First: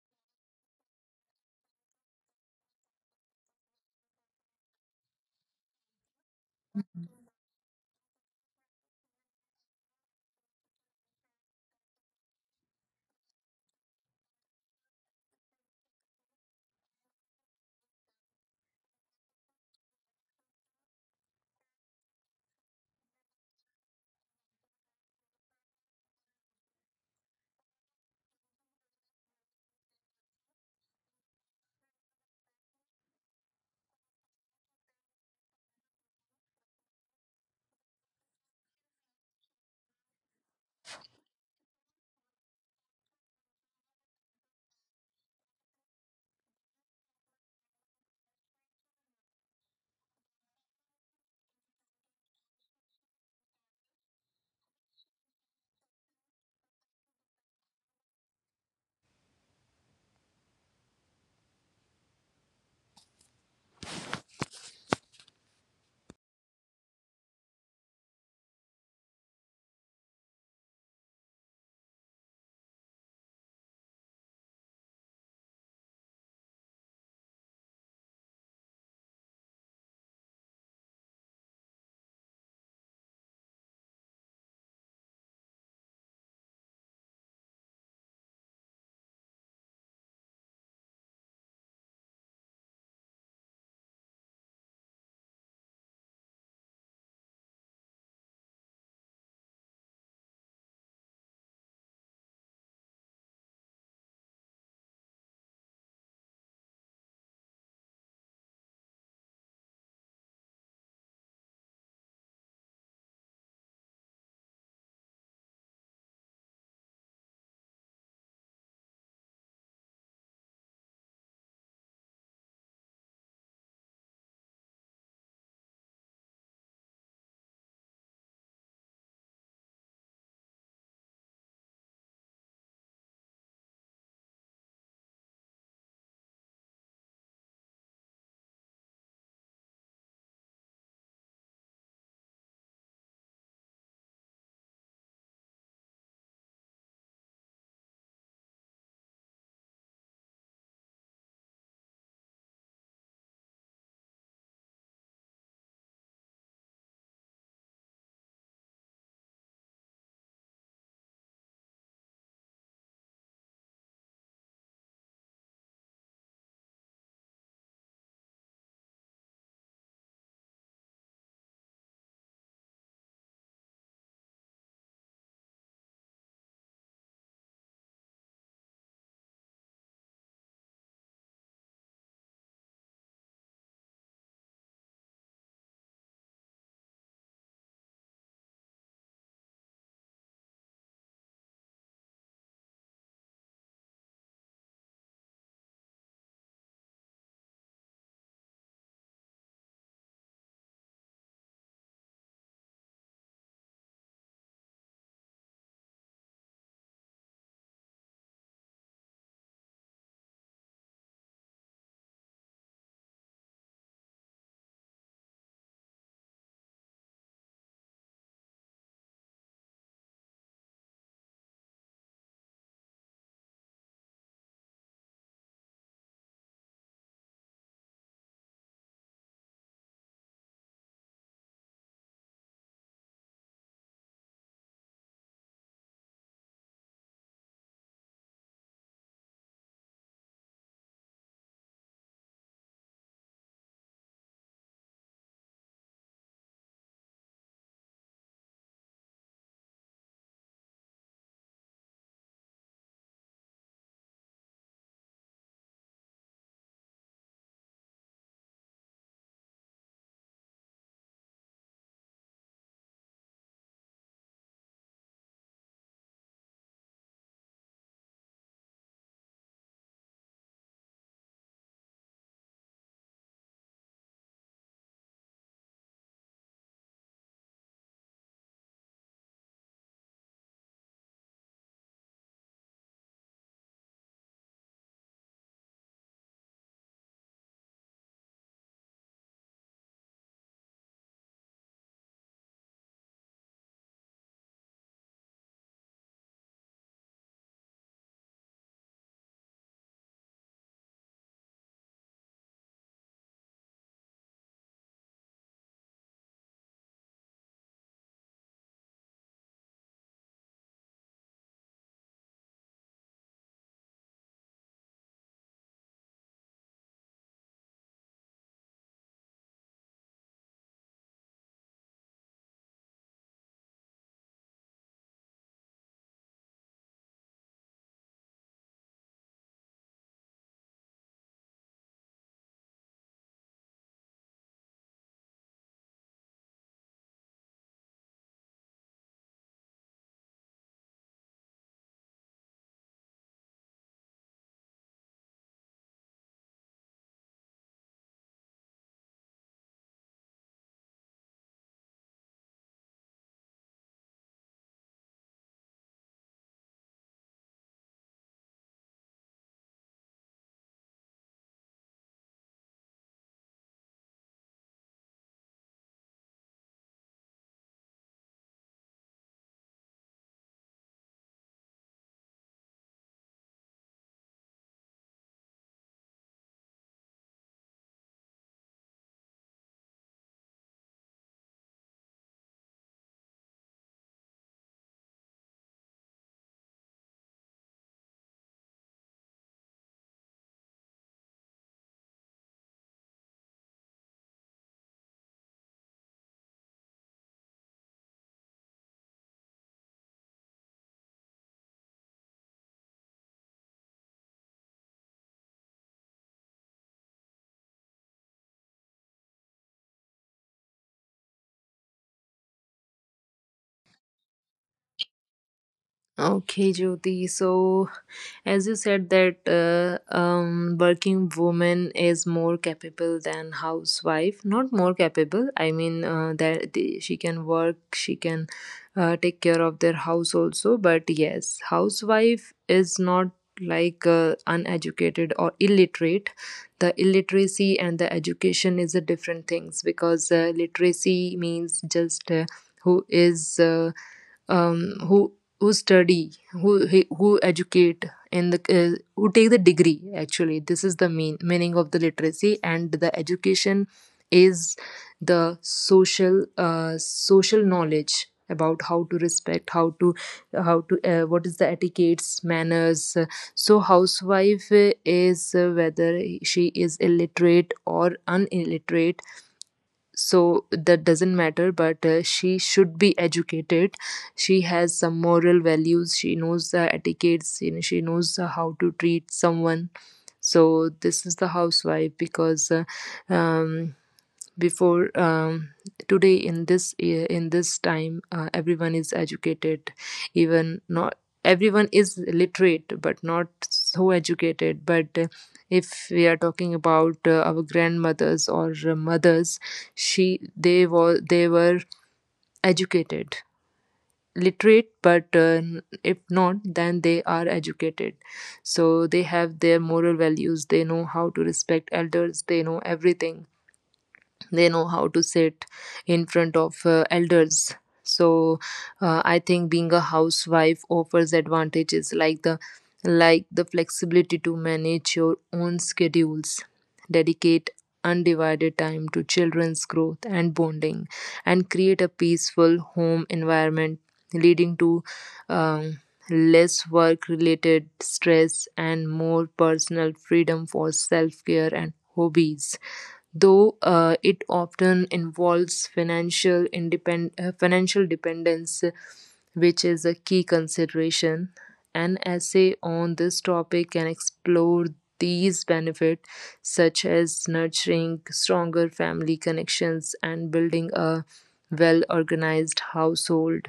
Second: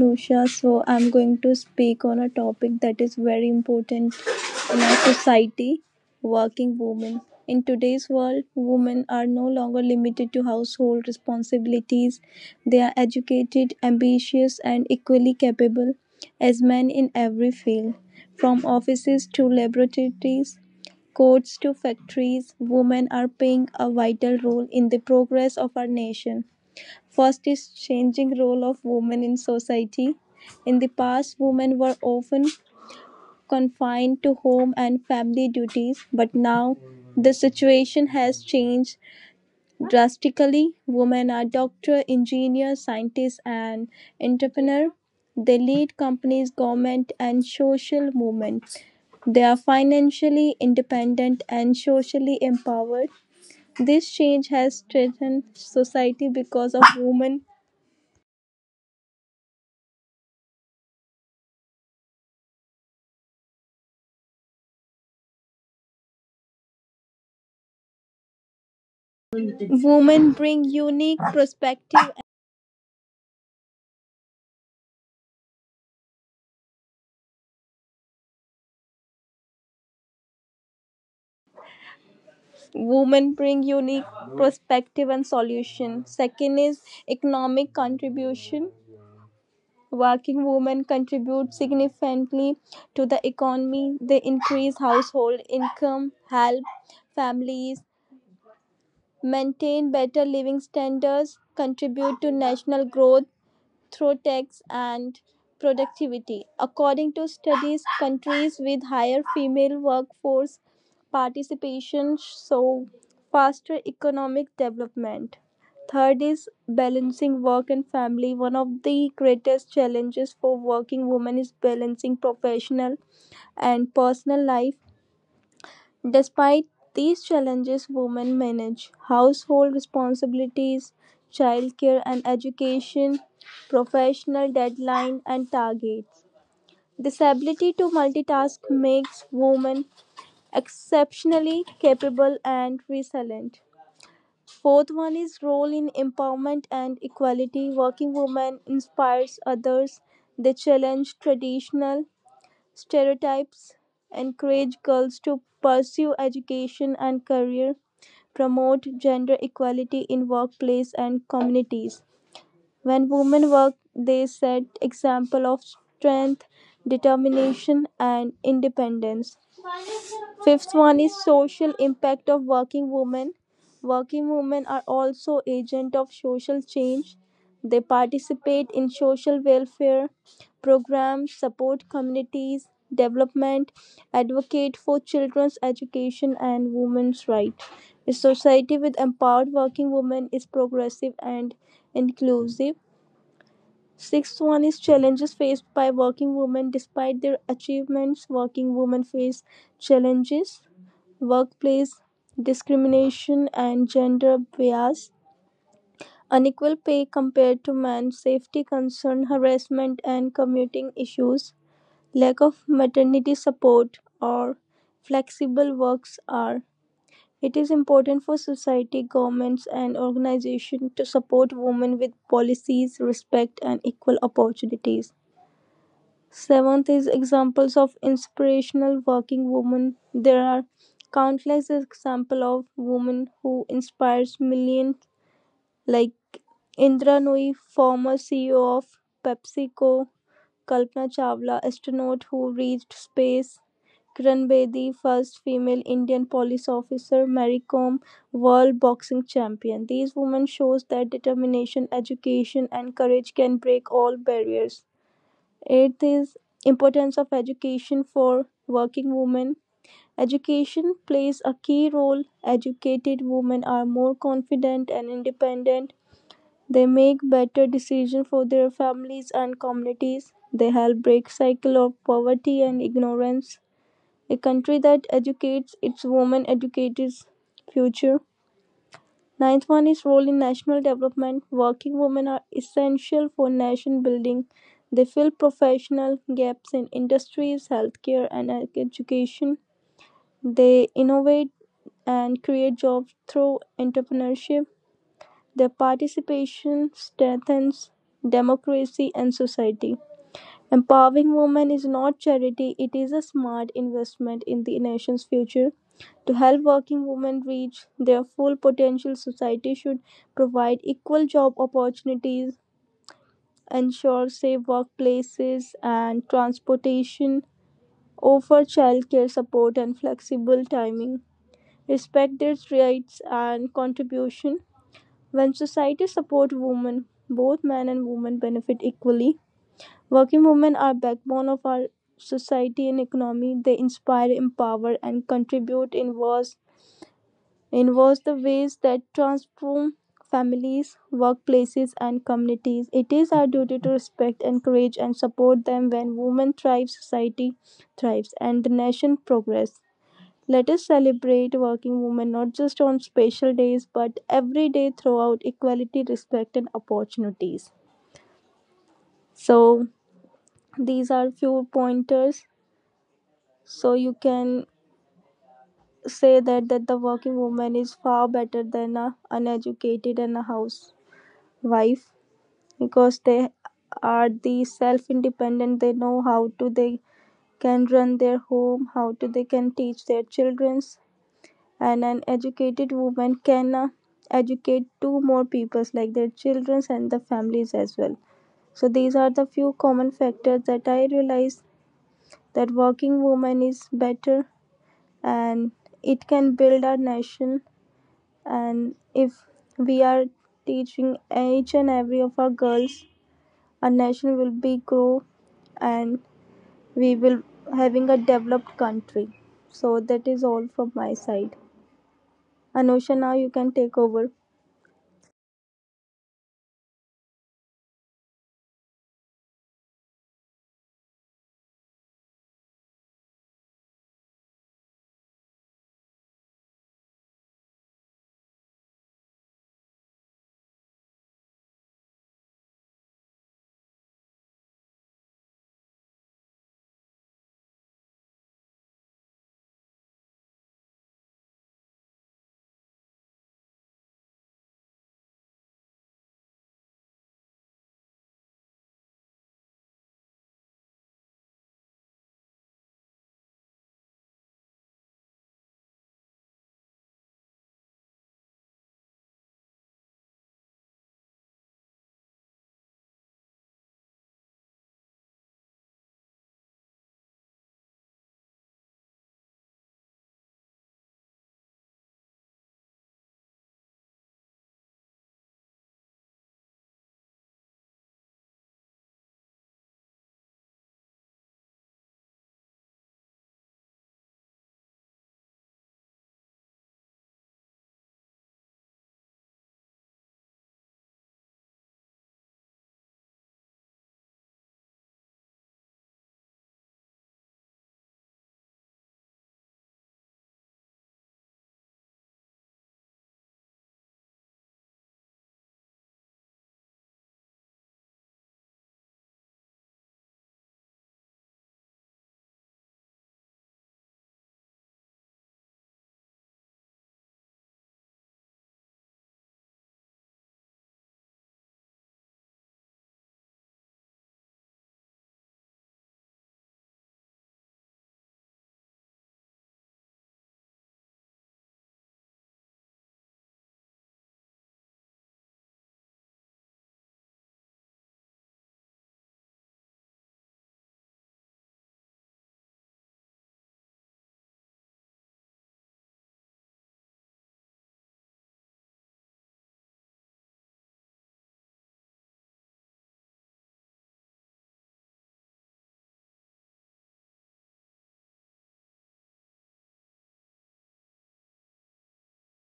Anusha. So I'm going to speak on a topic that is very important in our society, working women. In today's world, women are no longer limited to household responsibilities. They are educated, ambitious, and equally capable as men in every field, from offices to laboratories, courts to factories. Women are playing a vital role in the progress of our nation. First is changing role of women in society. In the past, women were often confined to home and family duties, but now the situation has changed drastically. Women are doctors, engineers, scientists, and entrepreneur. They lead companies, government, and social movements. They are financially independent and socially empowered. This change has strengthened society because of women. Women bring unique perspective. Women bring unique perspective and solution. Second is economic contribution. Working women contribute significantly to the economy. They increase household income, help families, maintain better living standards, contribute to national growth, through tax and productivity. According to studies, countries with higher female workforce participation show faster economic development. Third is balancing work and family. One of the greatest challenges for working women is balancing professional and personal life. Despite these challenges, women manage household responsibilities, childcare and education, professional deadlines and targets. This ability to multitask makes women exceptionally capable and resilient. Fourth one is role in empowerment and equality. Working women inspires others. They challenge traditional Stereotypes encourage girls to pursue education and career, promote gender equality in workplace and communities. When women work, they set example of strength, determination and independence. Fifth one is social impact of working women. Working women are also agent of social change. They participate in social welfare programs, support communities development, advocate for children's education and women's rights. A society with empowered working women is progressive and inclusive. Sixth one is challenges faced by working women. Despite their achievements, working women face challenges workplace discrimination and gender bias, unequal pay compared to men, safety concern, harassment and commuting issues, lack of maternity support or flexible works are. It is important for society, governments and organizations to support women with policies, respect and equal opportunities. Seventh is examples of inspirational working women. There are countless examples of women who inspires millions, like Indra Nooyi, former CEO of PepsiCo, Kalpana Chawla, astronaut who reached space, Kiran Bedi, first female Indian police officer, Mary Kom, world boxing champion. These women shows that determination, education, and courage can break all barriers. Eighth is importance of education for working women. Education plays a key role. Educated women are more confident and independent. They make better decisions for their families and communities. They help break cycle of poverty and ignorance. A country that educates its women educates its future. Ninth one is role in national development. Working women are essential for nation building. They fill professional gaps in industries, healthcare, and education. They innovate and create jobs through entrepreneurship. Their participation strengthens democracy and society. Empowering women is not charity, it is a smart investment in the nation's future. To help working women reach their full potential, society should provide equal job opportunities, ensure safe workplaces and transportation, offer childcare support and flexible timing, respect their rights and contribution. When society supports women, both men and women benefit equally. Working women are backbone of our society and economy. They inspire, empower, and contribute in vast the ways that transform families, workplaces, and communities. It is our duty to respect, encourage, and support them. When women thrive, society thrives, and the nation progresses. Let us celebrate working women not just on special days but every day throughout equality, respect, and opportunities. So, these are few pointers. So you can say that the working woman is far better than a uneducated and a housewife, because they are the self independent. They know how to, they can run their home, how to they can teach their childrens, and an educated woman can educate two more peoples like their childrens and the families as well. So these are the few common factors that I realize, that working woman is better and it can build our nation. And if we are teaching each and every of our girls, our nation will be grow and we will having a developed country. So that is all from my side. Anusha, now you can take over. Okay, Jyoti. So, as you said that working woman is more capable than housewife. Not more capable. I mean she can work. She can take care of their house also. But yes, housewife is not like uneducated or illiterate. The illiteracy and the education is a different things because literacy means just who is. Um, who who study, who educate, and who take the degree. Actually, this is the meaning of the literacy, and the education is the social knowledge about how to respect, how to what is the etiquettes, manners. So, housewife is whether she is illiterate or unilliterate, so that doesn't matter, but she should be educated. She has some moral values, she knows the etiquettes, she knows how to treat someone. So this is the housewife because um, before, today, in this year, in this time, everyone is educated. Even not everyone is literate but not so educated, but if we are talking about our grandmothers or mothers, she they were educated, literate, but if not then they are educated. So they have their moral values, they know how to respect elders, they know everything, they know how to sit in front of elders. So I think being a housewife offers advantages like the flexibility to manage your own schedules, dedicate undivided time to children's growth and bonding, and create a peaceful home environment, leading to um, less work related stress and more personal freedom for self care and hobbies, though it often involves financial dependence, which is a key consideration. An essay on this topic can explore these benefits, such as nurturing stronger family connections and building a well organized household,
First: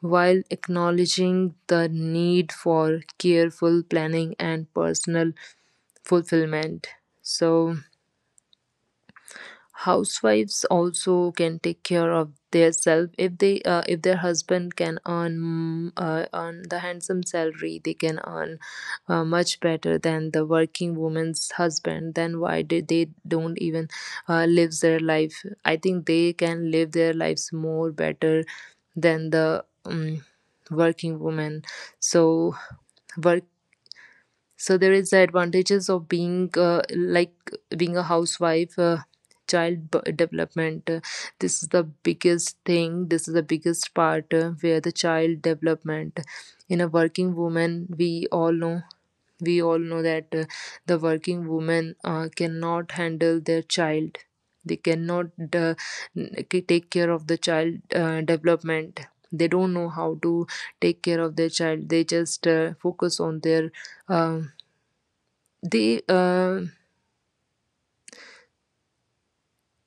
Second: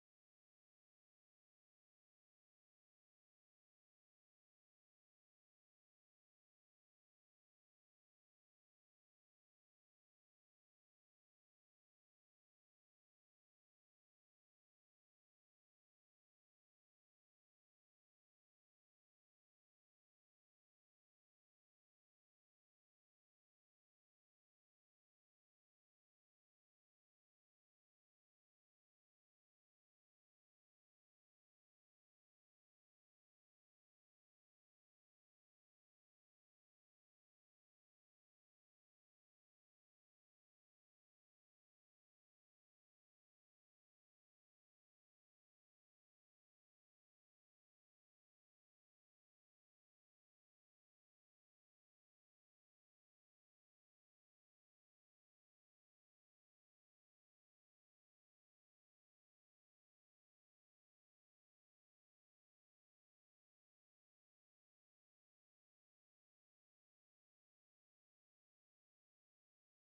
while acknowledging the need for careful planning and personal fulfillment. So, housewives also can take care of themselves if their husband can earn the handsome salary. They can earn much better than the working woman's husband, then why did they don't even live their life. I think they can live their lives more better than the working woman. So there is the advantages of being like being a housewife. Child development, this is the biggest thing. This is the biggest part, where the child development in a working woman. We all know that the working woman cannot handle their child. They cannot, uh, n- take care of the child development. They don't know how to take care of their child, they just focus on their. um they uh,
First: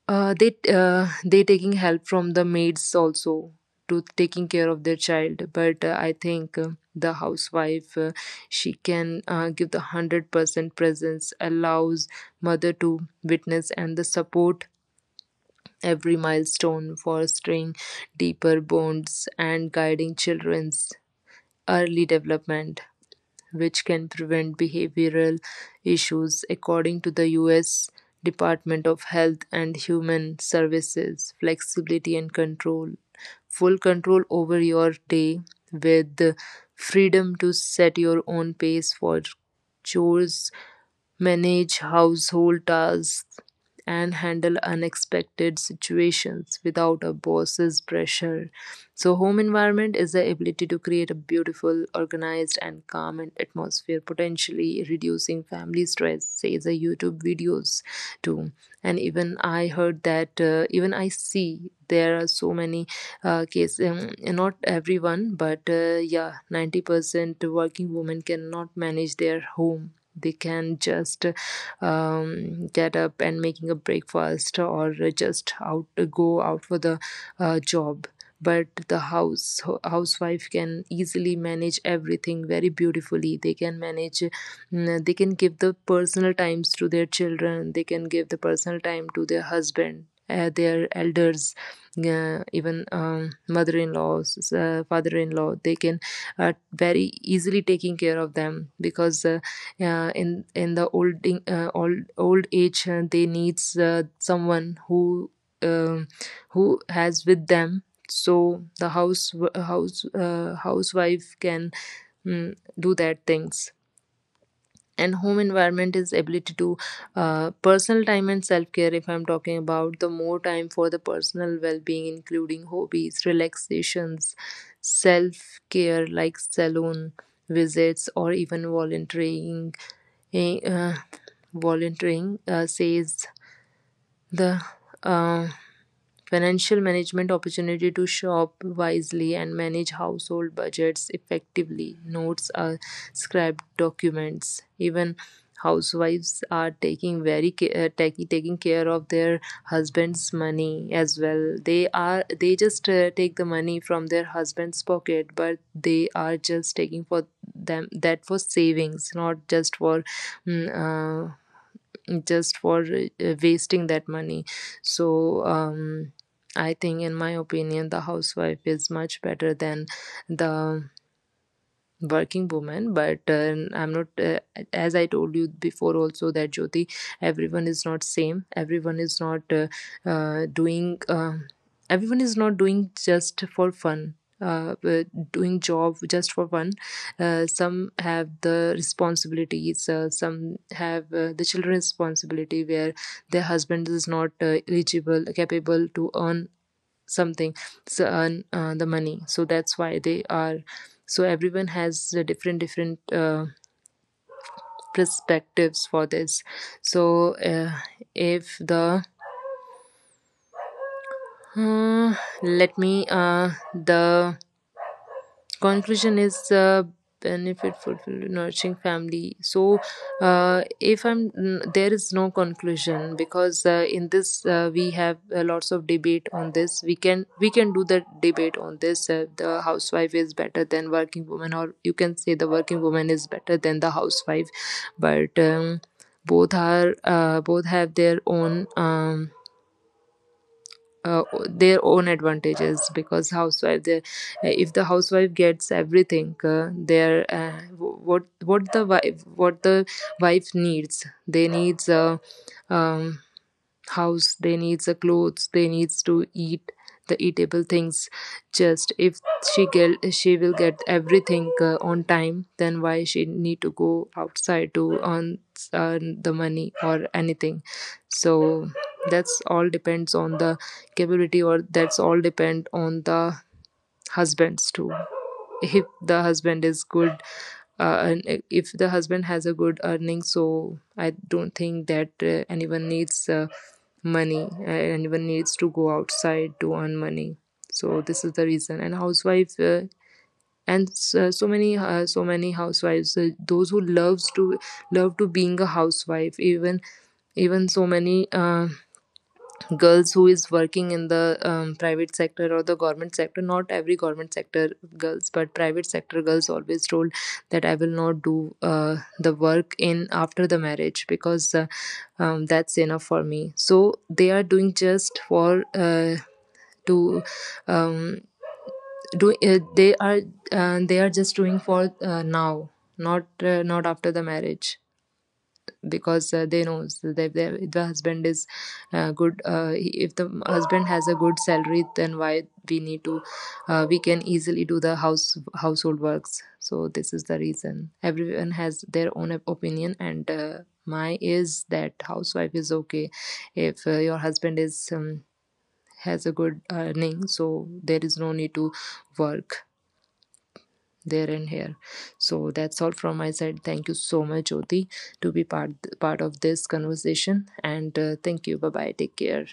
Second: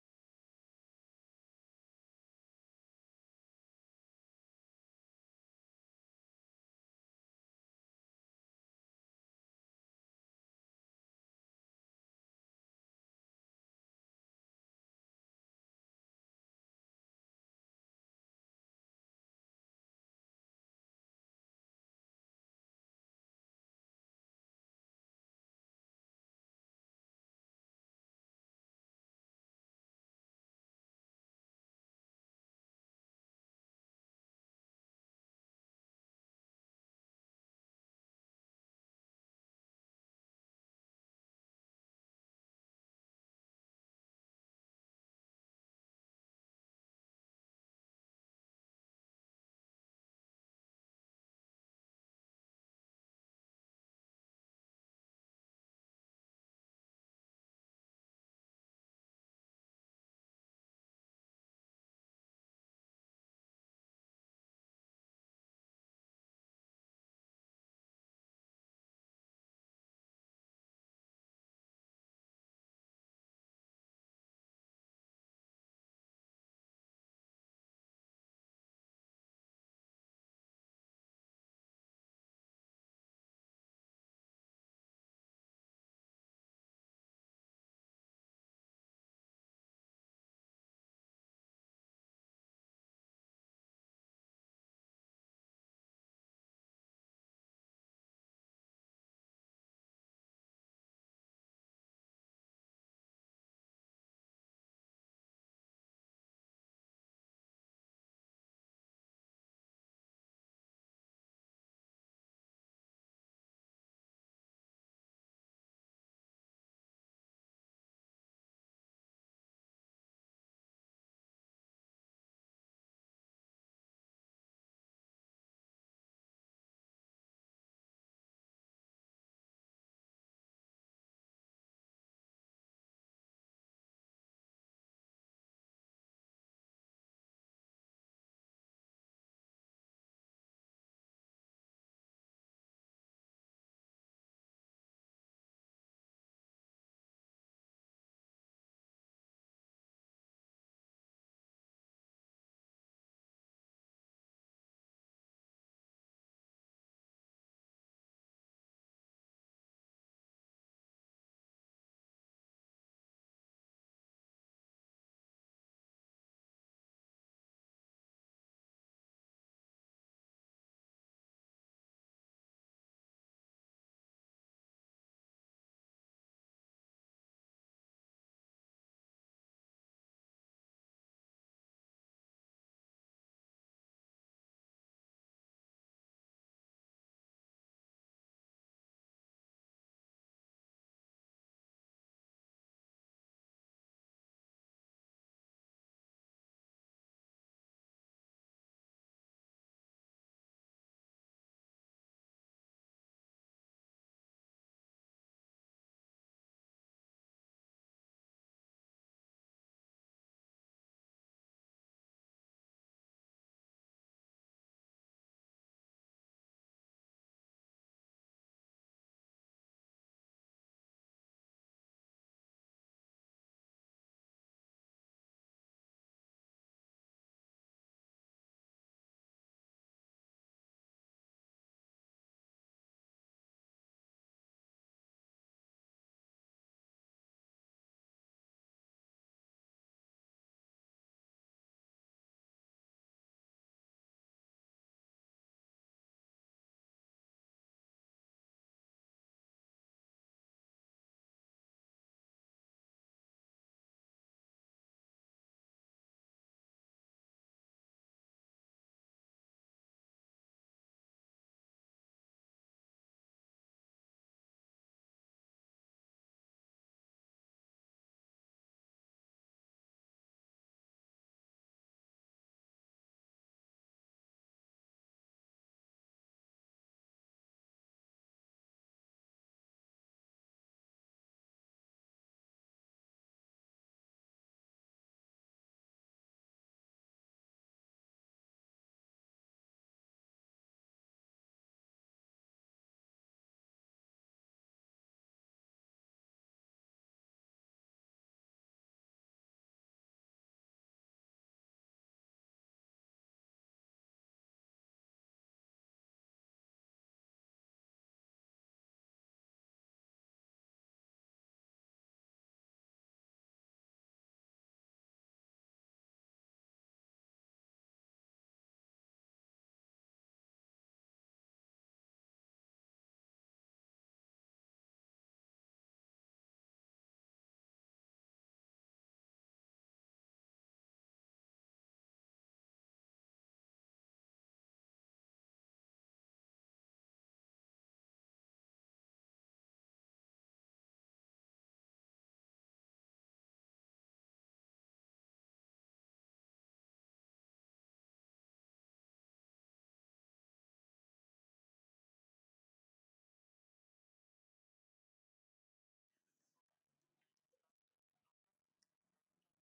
uh, they uh, they taking help from the maids also to taking care of their child, but I think the housewife, she can give the 100% presence, allows mother to witness and the support every milestone, fostering deeper bonds and guiding children's early development, which can prevent behavioral issues, according to the US Department of Health and Human Services. Flexibility and control. Full control over your day, with the freedom to set your own pace for chores, manage household tasks, and handle unexpected situations without a boss's pressure. So, home environment is the ability to create a beautiful, organized, and calm and atmosphere, potentially reducing family stress, say the YouTube videos too. And even I heard that, even I see there are so many cases, not everyone, but yeah, 90% working women cannot manage their home. They can just get up and making a breakfast, or just out go out for the job. But the housewife can easily manage everything very beautifully. They can manage, they can give the personal times to their children, they can give the personal time to their husband, their elders, even mother-in-laws, father-in-law, they can very easily taking care of them, because in the old in- old old age, they needs someone um who has with them. So the housewife can, do that things. And home environment is ability to, personal time and self-care. If I'm talking about the more time for the personal well-being, including hobbies, relaxations, self-care like salon visits, or even eh, uh, volunteering, says the uh, financial management opportunity to shop wisely and manage household budgets effectively, notes are scribed documents. Even housewives are taking very ca- taki- taking care of their husband's money as well. They just take the money from their husband's pocket, but they are just taking for them, that for savings, not mm, uh, just for wasting that money. So I think in my opinion the housewife is much better than the working woman, but I'm not as I told you before also, that, Jyoti, everyone is not same. Everyone is not uh, uh, doing um everyone is not doing just for fun. uh, uh, Doing job just for fun. Some have the responsibilities, some have the children responsibility, where their husband is not eligible capable to earn something. So earn the money, so that's why they are. So everyone has different different perspectives for this. So if the uh, let me the conclusion is benefit for nourishing family. So, if I'm mm, there is no conclusion because in this we have lots of debate on this. We can do the debate on this. The housewife is better than working woman, or you can say the working woman is better than the housewife, but. Both have their uh, own advantages, because housewife if the housewife gets everything their what the wife needs. They needs uh, um, house, they needs the clothes, they needs to eat the eatable things. Just if she will get everything on time, then why she need to go outside to earn the money or anything. So that's all depends on the capability, or that's all depend on the husbands too. If the husband is good and if the husband has a good earning, so I don't think that anyone needs to go outside to earn money. So this is the reason. And housewife. And so many housewives, those who love to being a housewife. Even so many girls who is working in the private sector or the government sector, not every government sector girls, but private sector girls always told that I will not do the work in after the marriage, because that's enough for me. So they are doing just for to um, do they are just doing for now. Not after the marriage, because they know if the husband is good, if the husband has a good salary, then why we need to, we can easily do the household works. So this is the reason, everyone has their own opinion, and my is that housewife is okay if your husband is, has a good earning, so there is no need to work there and here. So that's all from my side. Thank you so much, Jyoti, to be part of this conversation, and thank you. Bye bye, take care.